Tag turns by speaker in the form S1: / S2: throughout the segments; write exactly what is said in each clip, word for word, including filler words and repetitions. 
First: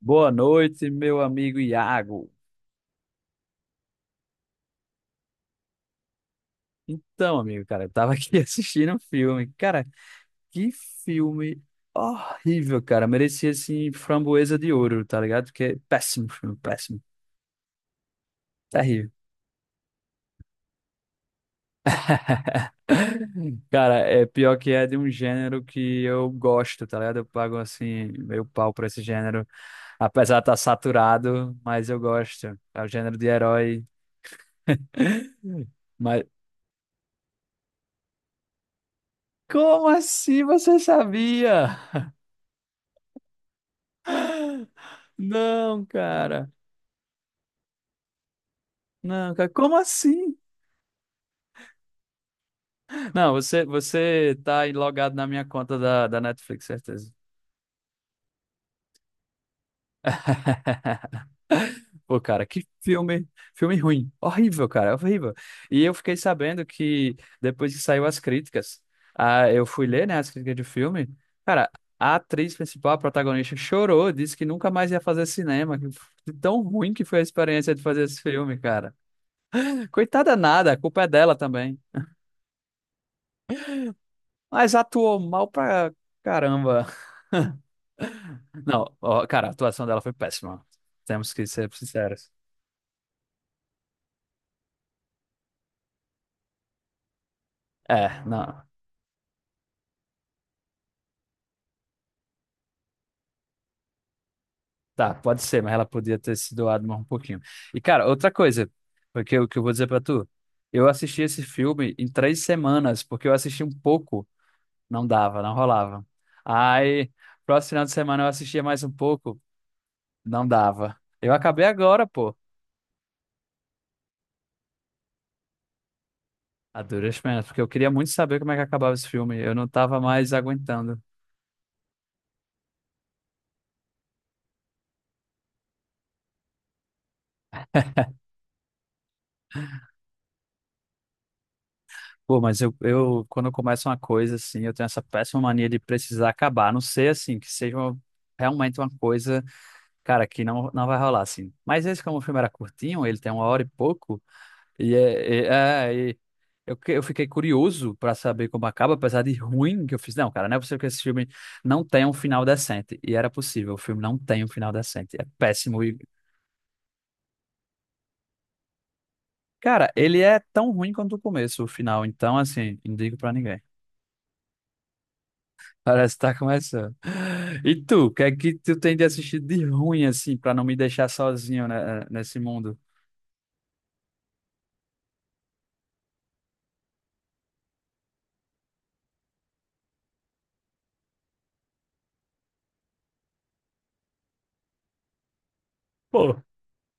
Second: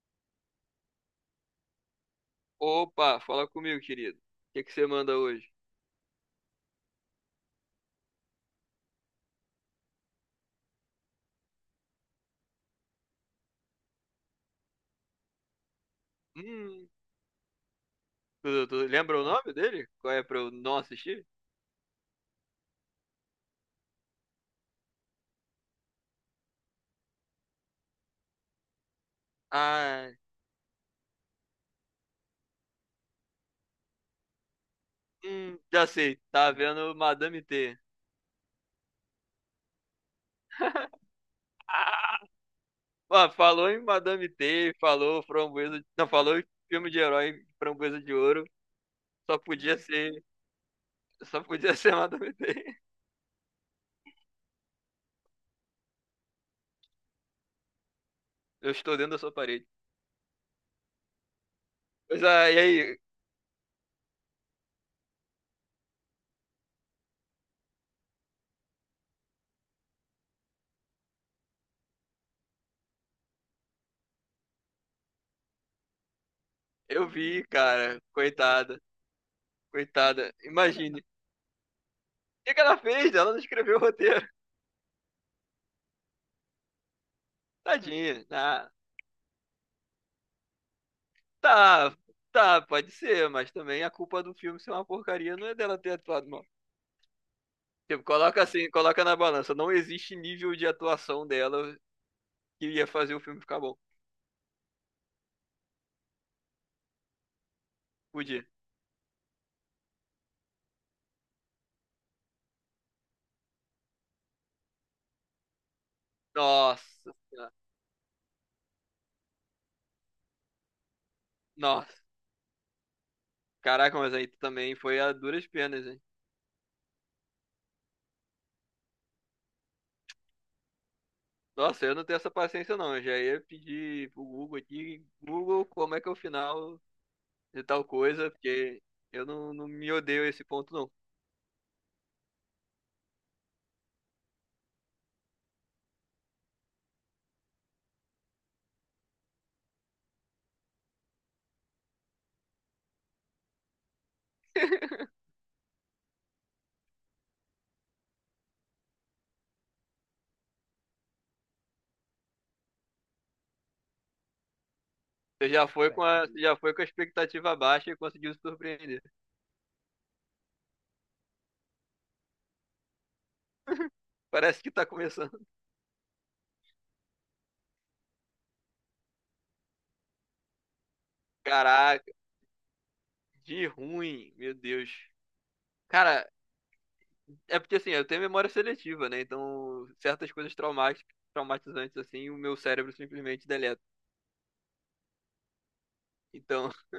S1: Boa noite, meu amigo Iago.
S2: Opa, fala comigo, querido. O que que você manda hoje?
S1: Então, amigo, cara, eu tava aqui assistindo um filme. Cara, que filme horrível, cara. Merecia, assim, Framboesa de Ouro, tá ligado? Porque é péssimo filme,
S2: Hum,
S1: péssimo.
S2: tu, tu
S1: Terrível.
S2: lembra o nome dele? Qual é pra eu não assistir?
S1: Cara, é pior que é de um gênero que eu gosto, tá ligado? Eu pago, assim, meio pau pra esse gênero.
S2: Ah,
S1: Apesar de estar saturado, mas eu gosto. É o gênero de herói.
S2: hum, já sei.
S1: Mas
S2: Tá vendo Madame T.
S1: como assim você sabia?
S2: Ah, falou em Madame T, falou Framboesa,
S1: Não,
S2: não, falou em
S1: cara.
S2: filme de herói Framboesa de Ouro.
S1: Não,
S2: Só
S1: cara, como
S2: podia ser,
S1: assim?
S2: só podia ser Madame T.
S1: Não, você, você tá aí logado na minha conta da, da Netflix, certeza.
S2: Eu estou dentro da sua parede.
S1: Pô,
S2: Pois
S1: cara,
S2: ah, e
S1: que
S2: aí,
S1: filme, filme ruim. Horrível, cara, horrível. E eu fiquei sabendo que depois que saiu as críticas, ah, eu fui ler, né, as críticas de filme. Cara, a atriz principal, a protagonista, chorou, disse que nunca mais ia fazer cinema. Que de tão ruim que
S2: eu
S1: foi a
S2: vi,
S1: experiência de
S2: cara,
S1: fazer esse filme,
S2: coitada,
S1: cara.
S2: coitada.
S1: Coitada nada, a
S2: Imagine,
S1: culpa
S2: o
S1: é dela também.
S2: que que ela fez? Ela não escreveu o roteiro.
S1: Mas atuou mal pra caramba.
S2: Tadinha, ah,
S1: Não, ó, cara, a atuação dela foi péssima. Temos que ser
S2: Tá,
S1: sinceros.
S2: tá, pode ser, mas também a culpa do filme ser uma porcaria não é dela ter atuado mal. Tipo,
S1: É,
S2: coloca
S1: não.
S2: assim, coloca na balança. Não existe nível de atuação dela que ia fazer o filme ficar bom.
S1: Tá, pode ser, mas ela podia ter se doado mais um pouquinho. E, cara, outra
S2: Podia.
S1: coisa, porque o que eu vou dizer pra tu, eu assisti esse filme em três semanas, porque eu assisti um pouco, não dava, não rolava.
S2: Nossa,
S1: Aí,
S2: senhora.
S1: próximo final de semana eu assistia mais um pouco, não dava. Eu acabei
S2: Nossa.
S1: agora, pô,
S2: Caraca, mas aí também foi a duras penas, hein?
S1: a duras penas, porque eu queria muito saber como é que acabava esse filme. Eu não tava mais aguentando.
S2: Nossa, eu não tenho essa paciência não. Eu já ia pedir pro Google aqui, Google, como é que é o final de tal coisa, porque eu não, não me odeio a esse ponto não.
S1: Pô, mas eu, eu, quando eu começo uma coisa assim, eu tenho essa péssima mania de precisar acabar. A não ser assim, que seja uma- realmente uma coisa, cara, que não, não vai rolar assim. Mas esse, como o filme era curtinho, ele tem uma hora e pouco, e é, é, é, e eu, que- eu fiquei curioso pra saber como acaba, apesar de ruim que eu fiz. Não, cara, não é possível que esse filme não tenha um final decente. E era possível, o filme não tem um final decente. É
S2: Você já
S1: péssimo.
S2: foi
S1: E,
S2: com a, você já foi com a expectativa baixa e conseguiu se surpreender.
S1: cara, ele é tão ruim quanto o começo, o final. Então, assim, não digo pra ninguém.
S2: Parece que tá começando.
S1: Parece que tá começando. E tu, o que é que tu tem de assistido de ruim, assim, pra não me deixar sozinho, né, eh,
S2: Caraca,
S1: nesse mundo?
S2: de ruim, meu Deus. Cara, é porque assim, eu tenho memória seletiva, né? Então, certas coisas traumáticas, traumatizantes, assim, o meu cérebro simplesmente deleta.
S1: Pô,
S2: Então,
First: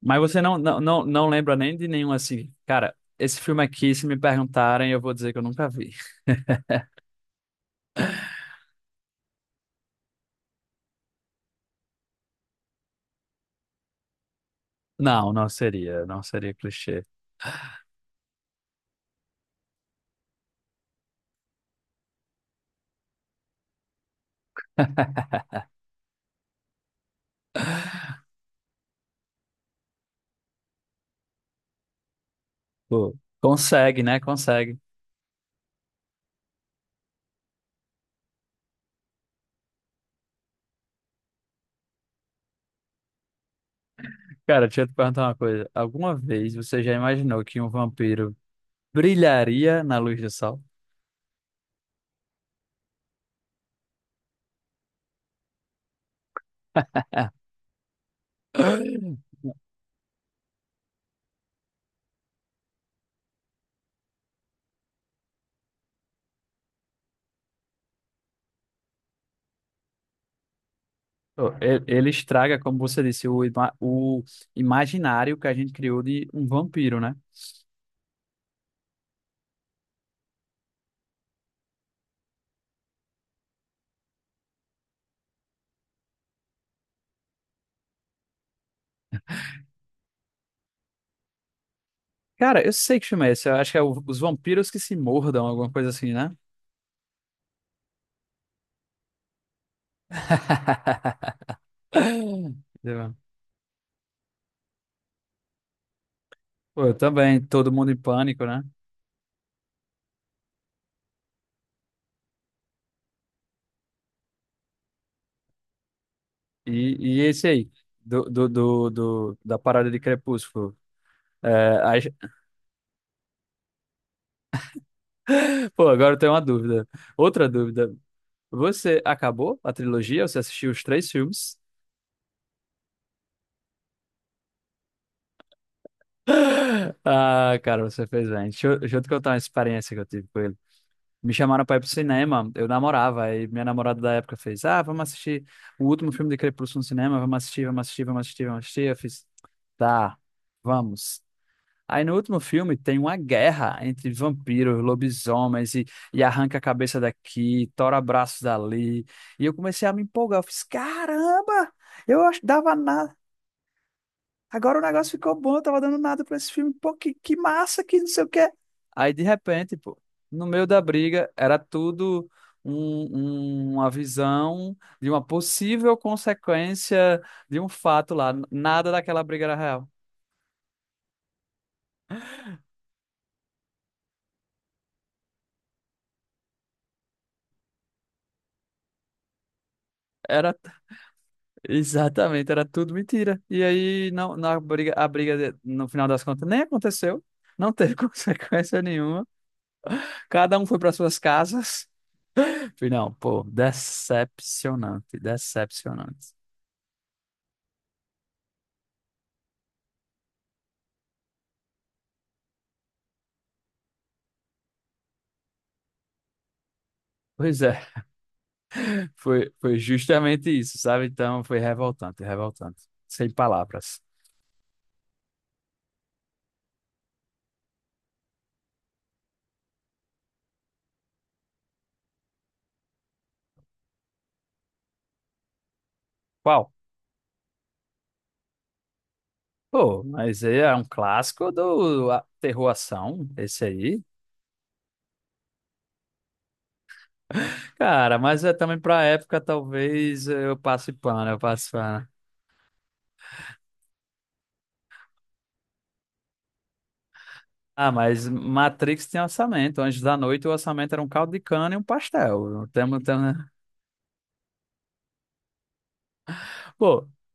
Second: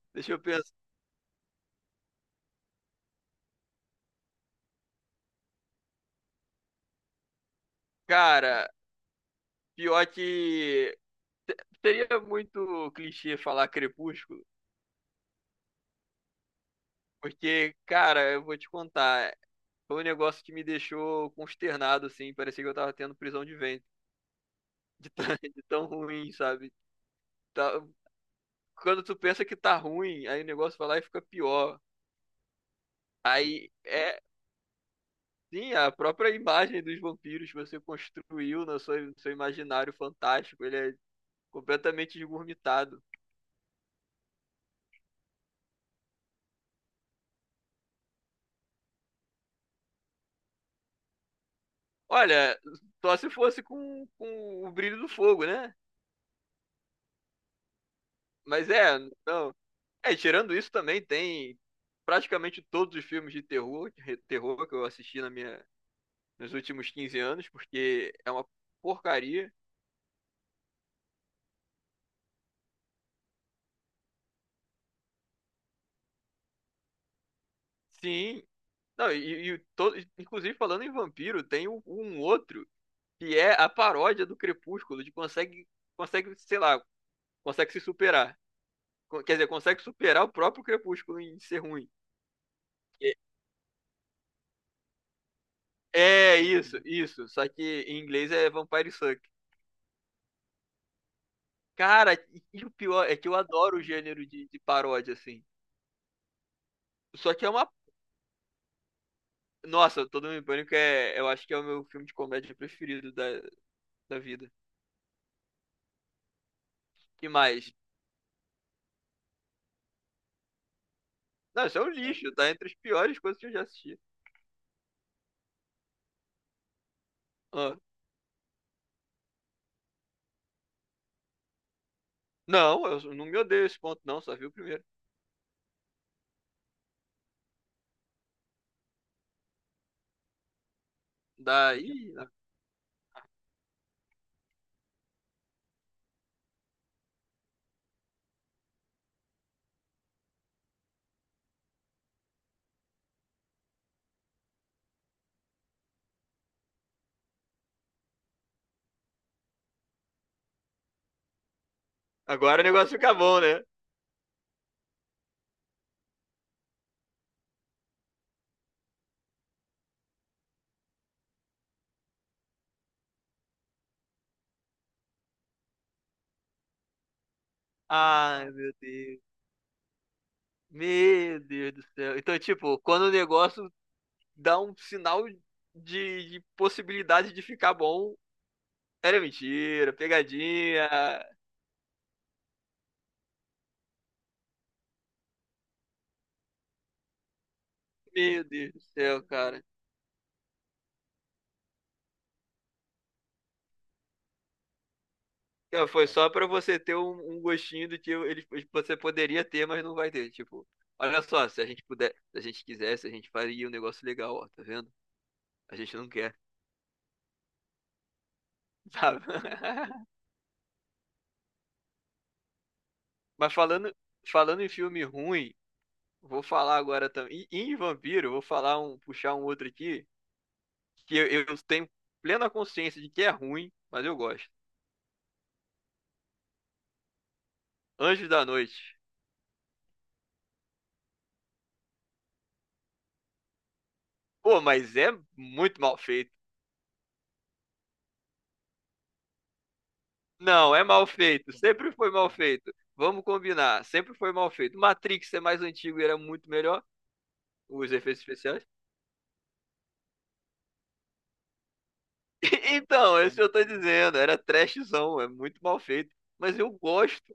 S1: mas
S2: deixa
S1: você
S2: eu
S1: não,
S2: pensar.
S1: não, não, não lembra nem de nenhum, assim. Cara, esse filme aqui, se me perguntarem, eu vou dizer que eu nunca vi.
S2: Cara, pior que. se- Seria muito clichê falar Crepúsculo,
S1: Não, não seria, não seria clichê.
S2: porque, cara, eu vou te contar. Foi um negócio que me deixou consternado, assim. Parecia que eu tava tendo prisão de ventre. De tão, de tão ruim, sabe? Tá- quando tu pensa que tá ruim, aí o negócio vai lá e fica pior.
S1: Pô,
S2: Aí
S1: consegue, né?
S2: é,
S1: Consegue.
S2: sim, a própria imagem dos vampiros que você construiu no seu, no seu, imaginário fantástico, ele é completamente esgurmitado.
S1: Cara, deixa eu te perguntar uma coisa. Alguma vez você já imaginou que um vampiro brilharia na luz do sol?
S2: Olha, só se fosse com, com o brilho do fogo, né? Mas é, não. É, tirando isso também tem praticamente todos os filmes de terror, de re- terror que eu assisti na minha, nos últimos quinze anos, porque é uma porcaria.
S1: Oh, e- ele estraga, como você disse, o, ima- o imaginário que a gente criou de um vampiro, né?
S2: Sim, não, e, e todo, inclusive falando em vampiro, tem um, um outro que é a paródia do Crepúsculo, de consegue, consegue, sei lá, consegue se superar. Co- Quer dizer, consegue superar o próprio Crepúsculo em ser ruim.
S1: Cara, eu sei que
S2: E-
S1: filme é esse. Eu acho que é o- Os Vampiros que se Mordam, alguma coisa assim, né?
S2: É isso, isso. Só que em inglês é Vampire Suck. Cara, e e o pior
S1: Entendeu?
S2: é que eu adoro o gênero de, de paródia, assim.
S1: Pô, eu
S2: Só
S1: também,
S2: que é uma.
S1: Todo Mundo em Pânico, né?
S2: Nossa, Todo Mundo em Pânico é. Eu acho que é o meu filme de comédia preferido da, da vida.
S1: E, e
S2: Que
S1: esse aí,
S2: mais?
S1: do, do, do, do- da parada de Crepúsculo.
S2: Não, isso
S1: É,
S2: é um
S1: aí-
S2: lixo, tá entre as piores coisas que eu já assisti.
S1: Pô, agora eu tenho uma dúvida. Outra
S2: Ah.
S1: dúvida. Você acabou a trilogia? Você assistiu os três filmes?
S2: Não, eu não me odeio esse ponto, não, só vi o primeiro.
S1: Ah, cara, você fez bem. Deixa eu, deixa eu te contar uma experiência que eu tive com ele. Me chamaram pra ir pro
S2: Daí,
S1: cinema, eu namorava, aí minha namorada da época fez: Ah, vamos assistir o último filme de Crepúsculo no cinema, vamos assistir, vamos assistir, vamos assistir, vamos assistir. Eu fiz: Tá, vamos. Aí no último filme tem uma guerra entre vampiros, lobisomens e, e arranca a cabeça daqui, tora braços dali. E eu comecei a me empolgar, eu fiz: Caramba! Eu ach-
S2: agora o
S1: dava
S2: negócio fica
S1: nada.
S2: bom, né?
S1: Agora o negócio ficou bom, eu tava dando nada pra esse filme. Pô, que, que massa, que não sei o quê. Aí, de repente, pô, no meio da briga, era tudo um- um- uma visão de uma possível consequência de um fato lá.
S2: Ai, meu
S1: Nada
S2: Deus.
S1: daquela briga era real.
S2: Meu Deus do céu. Então, tipo, quando o negócio dá um sinal de, de possibilidade de ficar bom, era mentira,
S1: Era
S2: pegadinha.
S1: exatamente, era tudo mentira. E aí, não, na briga, a briga, de- no final das contas, nem aconteceu. Não teve
S2: Meu Deus
S1: consequência
S2: do céu,
S1: nenhuma.
S2: cara.
S1: Cada um foi para suas casas. Falei: Não, pô, decepcionante,
S2: Então, foi só
S1: decepcionante.
S2: pra você ter um, um gostinho do que ele, você poderia ter, mas não vai ter. Tipo, olha só, se a gente puder, se a gente quisesse, a gente faria um negócio legal, ó, tá vendo? A gente não quer,
S1: Pois é,
S2: sabe?
S1: foi, foi justamente isso, sabe? Então foi revoltante, revoltante. Sem
S2: Mas falando,
S1: palavras.
S2: falando em filme ruim, vou falar agora também. E em vampiro, vou falar um, puxar um outro aqui, que eu, eu tenho plena consciência de que é ruim, mas eu gosto.
S1: Qual?
S2: Anjos da Noite.
S1: Pô, mas aí é um clássico do a- terror ação, esse aí.
S2: Pô, mas é muito mal feito.
S1: Cara, mas é também pra época, talvez eu
S2: Não, é
S1: passe
S2: mal
S1: pano, eu
S2: feito.
S1: passe
S2: Sempre
S1: pano.
S2: foi mal feito. Vamos combinar. Sempre foi mal feito. Matrix é mais antigo e era muito melhor.
S1: Ah,
S2: Os efeitos
S1: mas
S2: especiais.
S1: Matrix tem orçamento. Antes da Noite, o orçamento era um caldo de cana e um pastel. Temos,
S2: Então,
S1: temos...
S2: esse eu tô dizendo. Era trashzão. É muito mal feito. Mas eu
S1: Pô,
S2: gosto.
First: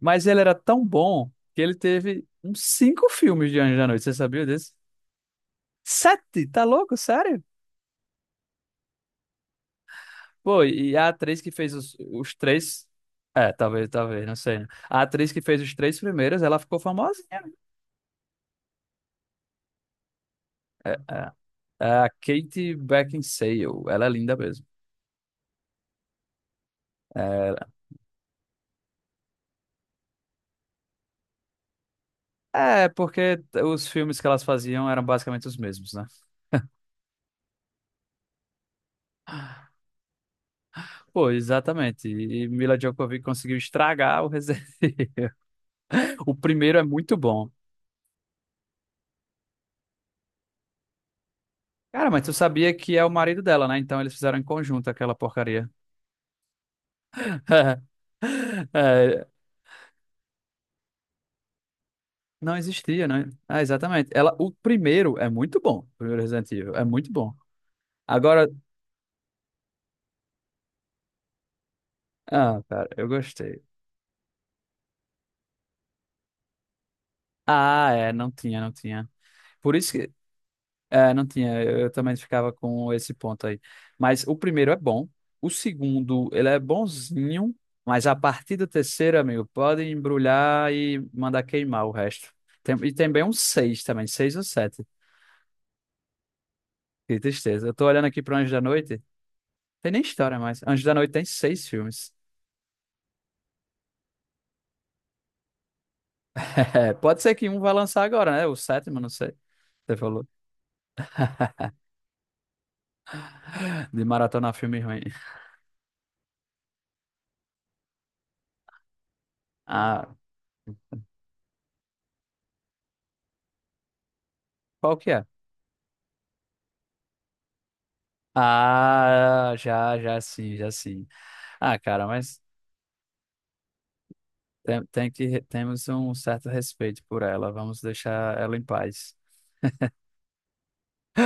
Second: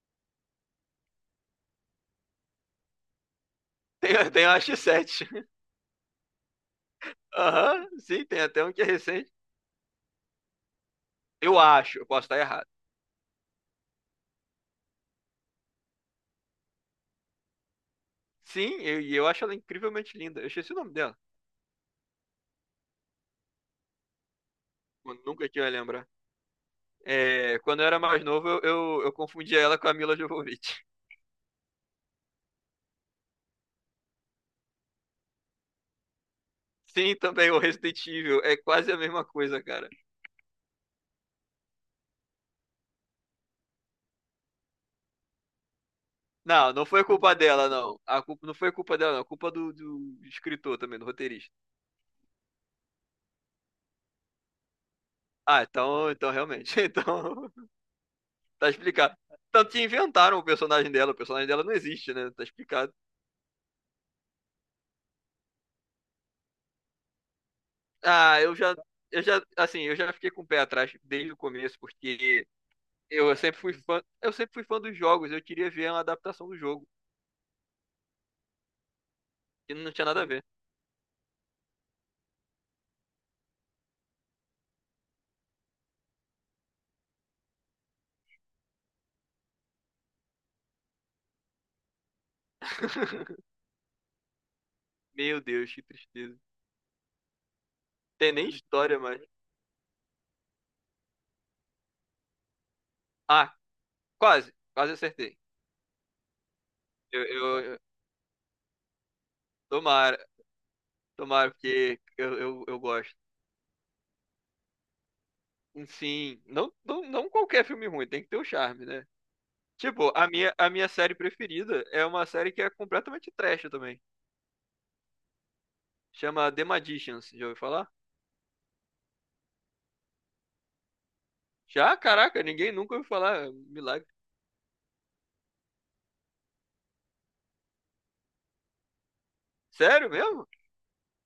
S1: mas ele era tão bom que ele teve uns cinco filmes de Antes da Noite. Você
S2: Tem,
S1: sabia
S2: tem a
S1: disso?
S2: x sete.
S1: Sete? Tá louco? Sério?
S2: Aham, sim, tem até um que é recente.
S1: Pô, e a atriz que
S2: Eu
S1: fez os,
S2: acho, eu posso
S1: os
S2: estar errado.
S1: três. É, talvez, talvez, não sei, né? A atriz que fez os três primeiros, ela ficou famosinha, né?
S2: Sim, eu- e eu, acho ela incrivelmente linda. Eu esqueci o
S1: É,
S2: nome dela.
S1: é, é a Kate Beckinsale. Ela é linda mesmo.
S2: Eu nunca que eu ia lembrar. É,
S1: É,
S2: quando eu era mais novo, eu, eu, eu confundia ela com a Mila Jovovich.
S1: é, porque os filmes que elas faziam eram basicamente os mesmos, né?
S2: Sim, também o Resident Evil. É quase a mesma coisa, cara.
S1: Pô, exatamente. E Mila Djokovic conseguiu estragar o Resident Evil. O
S2: Não,
S1: primeiro é
S2: não foi
S1: muito
S2: culpa
S1: bom.
S2: dela, não. A culpa, não foi culpa dela, não. A culpa do, do escritor também, do roteirista.
S1: Cara, mas tu sabia que é o marido dela, né? Então eles fizeram em conjunto aquela
S2: Ah,
S1: porcaria.
S2: então, então realmente. Então, tá explicado.
S1: É,
S2: Tanto que inventaram o personagem dela. O personagem dela não existe, né? Tá
S1: não
S2: explicado.
S1: existia, né? Ah, exatamente. Ela, o primeiro é muito bom. O primeiro Resident Evil é muito bom.
S2: Ah,
S1: Agora,
S2: eu já, eu já, assim, eu já fiquei com o pé atrás desde o começo, porque
S1: ah, cara, eu
S2: eu sempre
S1: gostei.
S2: fui fã, eu sempre fui fã dos jogos, eu queria ver uma adaptação do jogo,
S1: Ah, é, não tinha, não tinha.
S2: e
S1: Por isso
S2: não tinha
S1: que,
S2: nada a ver.
S1: é, não tinha. Eu, eu também ficava com esse ponto aí. Mas o primeiro é bom. O segundo, ele é bonzinho. Mas a partir do terceiro, amigo, pode embrulhar e mandar queimar o resto. Tem- e tem bem um seis também, seis ou sete.
S2: Meu Deus, que tristeza.
S1: Que tristeza. Eu tô olhando aqui
S2: Tem
S1: pro
S2: nem
S1: Anjo da
S2: história,
S1: Noite.
S2: mas.
S1: Tem nem história mais. Anjo da Noite tem seis filmes.
S2: Ah, quase, quase acertei.
S1: É, pode
S2: Eu,
S1: ser que um
S2: eu,
S1: vai
S2: eu-
S1: lançar agora, né? O sétimo, não sei. Você
S2: tomara,
S1: falou
S2: tomara, porque eu, eu, eu gosto.
S1: de maratona filme ruim.
S2: Sim, não, não, não qualquer filme ruim, tem que ter o charme, né?
S1: Ah,
S2: Tipo, a minha, a minha, série preferida é uma série que é completamente trash também.
S1: qual que é?
S2: Chama The Magicians, já ouviu falar?
S1: Ah, já, já sim, já sim. Ah,
S2: Já,
S1: cara, mas
S2: caraca, ninguém nunca ouviu falar. Milagre.
S1: tem, tem que, temos um certo respeito por ela. Vamos deixar ela em paz.
S2: Sério mesmo?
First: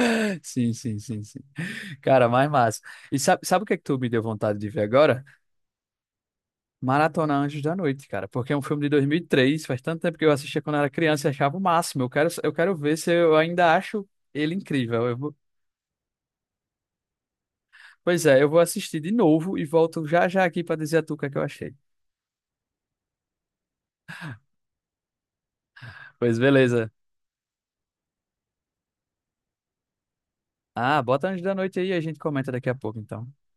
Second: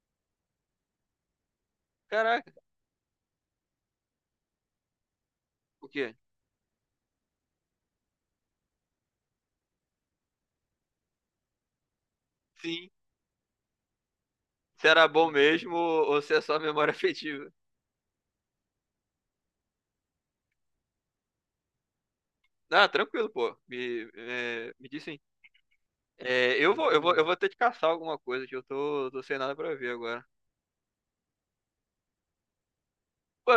S1: Sim, sim, sim, sim. Cara, mais
S2: Caraca,
S1: massa. E sabe, sabe o que é que tu me deu vontade de ver agora?
S2: o quê?
S1: Maratona Anjos da Noite, cara. Porque é um filme de dois mil e três. Faz tanto tempo que eu assistia quando era criança e achava o máximo. Eu quero, eu quero
S2: Sim.
S1: ver se eu ainda acho ele
S2: Se era bom
S1: incrível.
S2: mesmo ou ou se é só memória afetiva.
S1: Pois é, eu vou assistir de novo e volto já já aqui pra dizer a tu o que é que eu achei.
S2: Ah, tranquilo, pô. Me, é, me diz sim.
S1: Pois
S2: É, eu
S1: beleza.
S2: vou, eu vou, eu vou ter que caçar alguma coisa que eu tô, tô, sem nada pra ver agora.
S1: Ah, bota Antes da Noite aí e a gente comenta daqui a pouco, então.
S2: Pô,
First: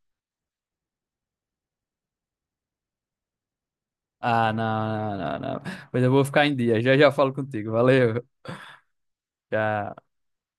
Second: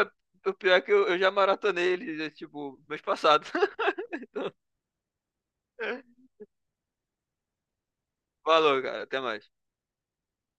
S2: o pior é que eu, eu já maratonei ele, tipo, mês passado.
S1: Ah,
S2: Então,
S1: não, não, não, não. Pois eu vou ficar em dia. Já já falo contigo. Valeu.
S2: falou, cara. Até mais.
S1: Tchau.